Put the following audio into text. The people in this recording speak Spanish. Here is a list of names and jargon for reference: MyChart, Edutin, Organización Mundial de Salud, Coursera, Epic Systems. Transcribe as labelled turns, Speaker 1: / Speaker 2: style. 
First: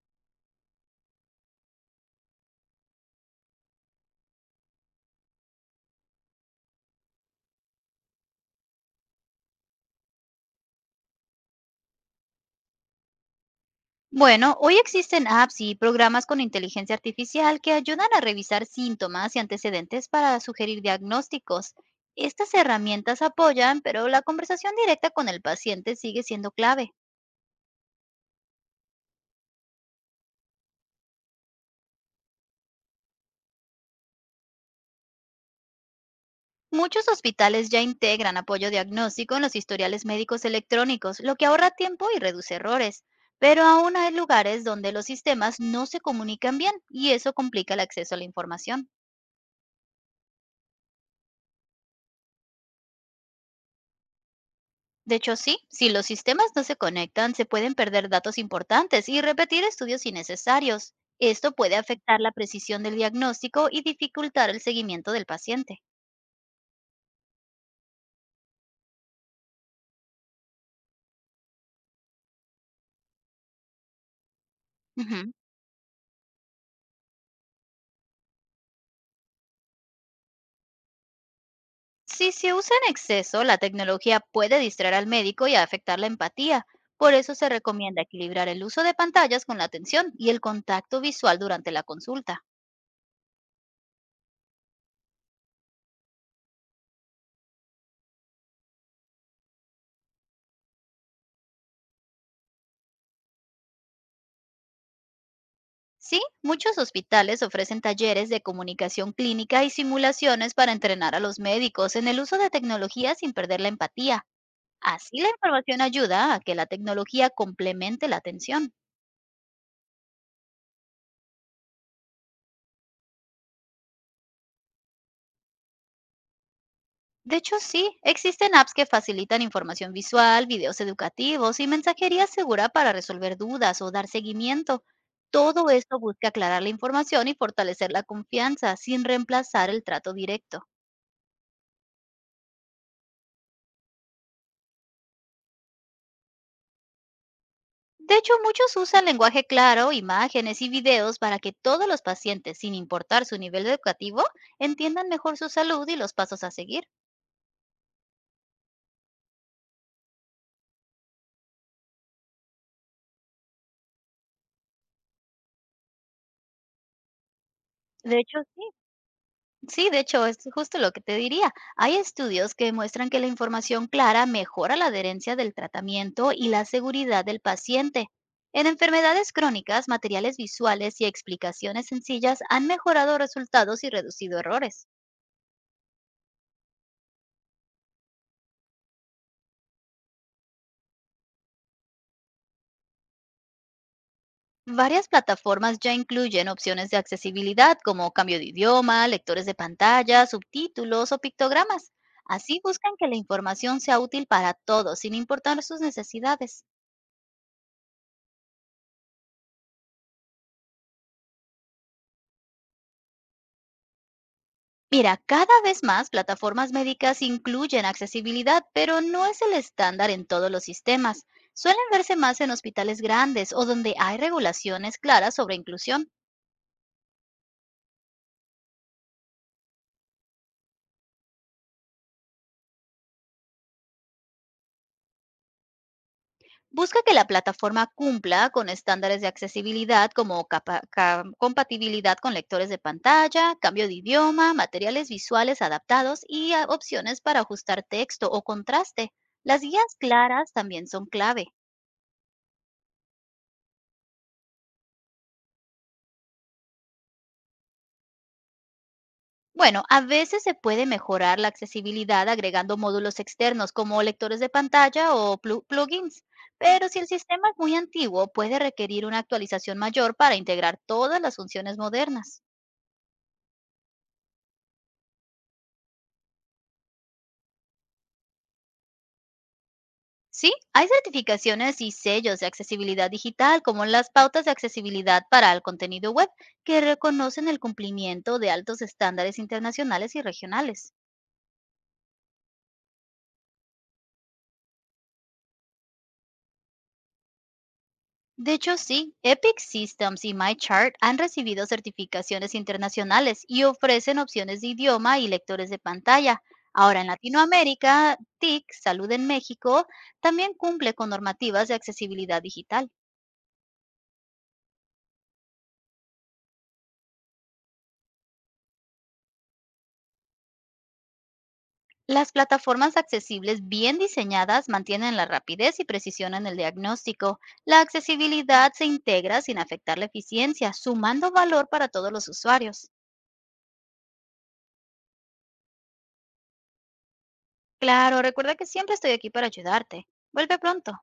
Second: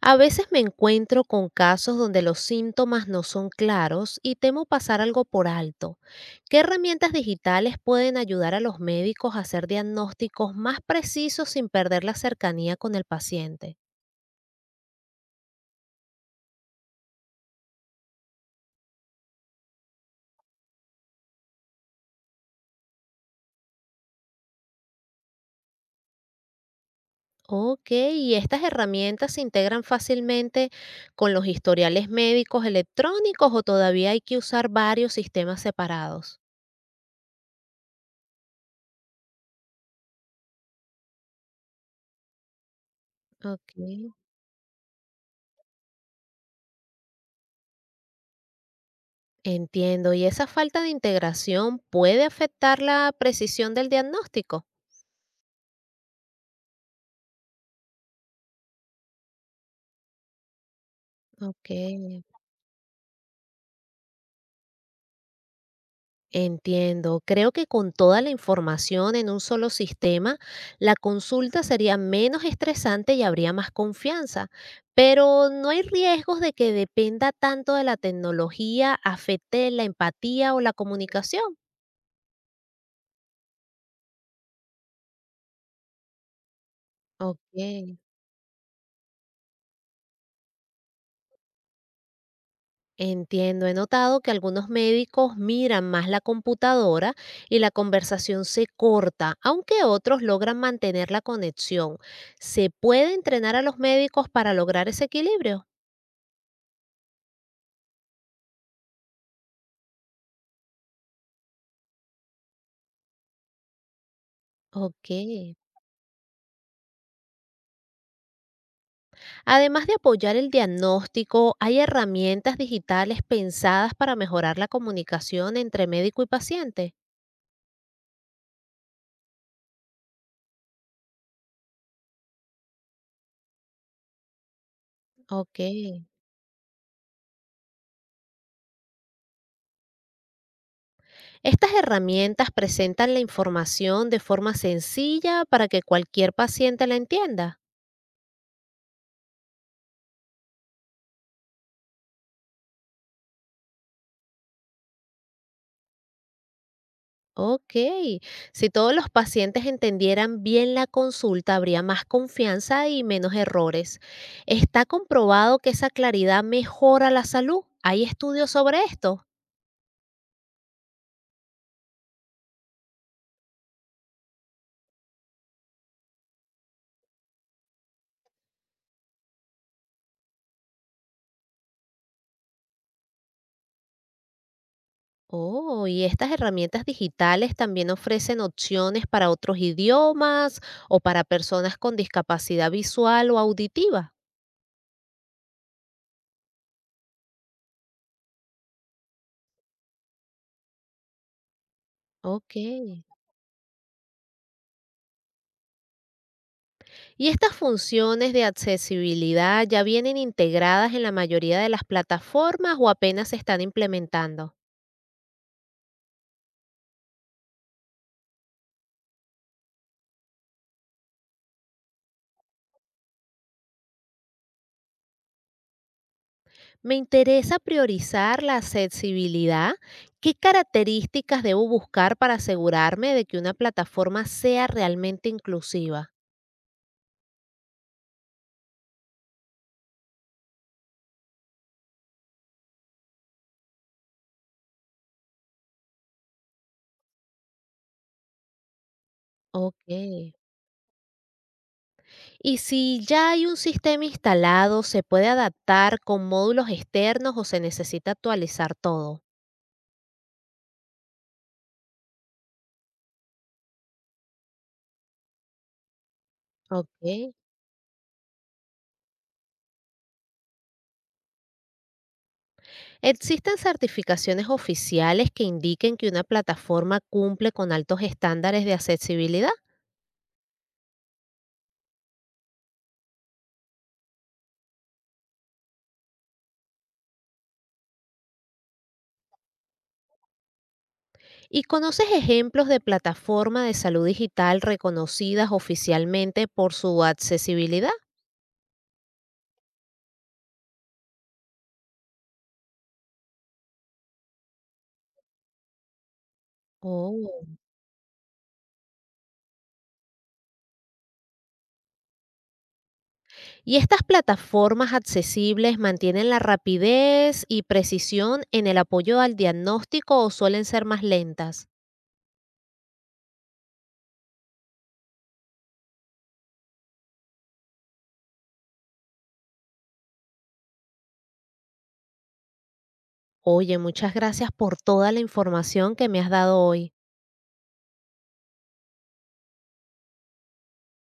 Speaker 1: A veces me encuentro con casos donde los síntomas no son claros y temo pasar algo por alto. ¿Qué herramientas digitales pueden ayudar a los médicos a hacer diagnósticos más precisos sin perder la cercanía con el paciente?
Speaker 2: Bueno, hoy existen apps y programas con inteligencia artificial que ayudan a revisar síntomas y antecedentes para sugerir diagnósticos. Estas herramientas apoyan, pero la conversación directa con el paciente sigue siendo clave.
Speaker 1: Ok, ¿y estas herramientas se integran fácilmente con los historiales médicos electrónicos o todavía hay que usar varios sistemas separados?
Speaker 2: Muchos hospitales ya integran apoyo diagnóstico en los historiales médicos electrónicos, lo que ahorra tiempo y reduce errores. Pero
Speaker 1: Ok,
Speaker 2: aún hay lugares donde los sistemas no se comunican bien y eso complica el acceso a la información.
Speaker 1: entiendo. ¿Y esa falta de integración puede afectar la precisión del diagnóstico?
Speaker 2: De hecho, sí, si los sistemas no se conectan, se pueden perder datos importantes y repetir estudios innecesarios. Esto puede afectar
Speaker 1: Okey,
Speaker 2: la precisión del diagnóstico y dificultar el seguimiento del paciente.
Speaker 1: entiendo. Creo que con toda la información en un solo sistema, la consulta sería menos estresante y habría más confianza,
Speaker 2: Ujú.
Speaker 1: pero ¿no hay riesgos de que dependa tanto de la tecnología, afecte la empatía o la comunicación?
Speaker 2: Si se usa en exceso, la tecnología puede distraer al médico y afectar la empatía. Por eso se
Speaker 1: Okey.
Speaker 2: recomienda equilibrar el uso de pantallas con la atención y el contacto visual durante la consulta.
Speaker 1: Entiendo, he notado que algunos médicos miran más la computadora y la conversación se corta, aunque otros logran mantener la conexión. ¿Se puede entrenar a los médicos para lograr ese equilibrio?
Speaker 2: Sí, muchos hospitales ofrecen talleres de comunicación clínica y simulaciones para entrenar a los médicos en el uso de tecnología sin perder la empatía.
Speaker 1: Ok.
Speaker 2: Así la información ayuda a que la tecnología complemente la atención.
Speaker 1: Además de apoyar el diagnóstico, ¿hay herramientas digitales pensadas para mejorar la comunicación entre médico y paciente?
Speaker 2: De hecho, sí, existen apps que facilitan información visual, videos educativos y mensajería segura para resolver dudas o dar seguimiento.
Speaker 1: Ok.
Speaker 2: Todo esto busca aclarar la información y fortalecer la confianza sin reemplazar el trato directo.
Speaker 1: Estas herramientas presentan la información de forma sencilla para que cualquier paciente la entienda.
Speaker 2: De hecho, muchos usan lenguaje claro, imágenes y videos para que todos los pacientes, sin importar su nivel educativo, entiendan mejor su salud y los pasos a seguir.
Speaker 1: Ok, si todos los pacientes entendieran bien la consulta, habría más confianza y menos errores. ¿Está comprobado que esa claridad mejora la salud? ¿Hay
Speaker 2: De hecho,
Speaker 1: estudios
Speaker 2: sí.
Speaker 1: sobre esto?
Speaker 2: Sí, de hecho, es justo lo que te diría. Hay estudios que muestran que la información clara mejora la adherencia del tratamiento y la seguridad del paciente. En enfermedades crónicas, materiales visuales y explicaciones sencillas han mejorado resultados y reducido errores.
Speaker 1: Oh, y estas herramientas digitales también ofrecen opciones para otros idiomas o para personas con discapacidad visual o auditiva.
Speaker 2: Varias plataformas ya incluyen opciones de accesibilidad como cambio de idioma, lectores de pantalla, subtítulos o pictogramas.
Speaker 1: Ok.
Speaker 2: Así buscan que la información sea útil para todos, sin importar sus necesidades.
Speaker 1: ¿Y estas funciones de accesibilidad ya vienen integradas en la mayoría de las plataformas o apenas se están implementando?
Speaker 2: Mira, cada vez más plataformas médicas incluyen accesibilidad, pero no es el estándar en todos los sistemas. Suelen verse más en hospitales grandes o donde hay regulaciones claras sobre inclusión.
Speaker 1: Me interesa priorizar la accesibilidad. ¿Qué características debo buscar para asegurarme de que una plataforma sea realmente inclusiva?
Speaker 2: Busca que la plataforma cumpla con estándares de accesibilidad como compatibilidad con lectores de pantalla, cambio de idioma, materiales visuales adaptados y opciones para ajustar texto o contraste. Las
Speaker 1: Ok.
Speaker 2: guías claras también son clave.
Speaker 1: ¿Y si ya hay un sistema instalado, se puede adaptar con módulos externos o se necesita actualizar todo?
Speaker 2: Bueno, a veces se puede mejorar la accesibilidad agregando módulos externos como lectores de pantalla o plugins, pero si el
Speaker 1: Ok.
Speaker 2: sistema es muy antiguo, puede requerir una actualización mayor para integrar todas las funciones modernas.
Speaker 1: ¿Existen certificaciones oficiales que indiquen que una plataforma cumple con altos estándares de accesibilidad?
Speaker 2: Sí, hay certificaciones y sellos de accesibilidad digital, como las pautas de accesibilidad para el contenido web, que reconocen el cumplimiento de altos estándares internacionales y regionales.
Speaker 1: ¿Y conoces ejemplos de plataformas de salud digital reconocidas oficialmente por su accesibilidad?
Speaker 2: De hecho, sí, Epic Systems y MyChart han recibido certificaciones internacionales y ofrecen opciones de idioma y lectores de pantalla. Ahora en
Speaker 1: Oh.
Speaker 2: Latinoamérica, TIC, Salud en México, también cumple con normativas de accesibilidad digital.
Speaker 1: ¿Y estas plataformas accesibles mantienen la rapidez y precisión en el apoyo al diagnóstico o suelen ser más lentas?
Speaker 2: Las plataformas accesibles bien diseñadas mantienen la rapidez y precisión en el diagnóstico. La accesibilidad se integra sin afectar la eficiencia, sumando valor para todos los usuarios.
Speaker 1: Oye, muchas gracias por toda la información que me has dado hoy.
Speaker 2: Claro, recuerda que siempre estoy aquí para ayudarte. Vuelve pronto.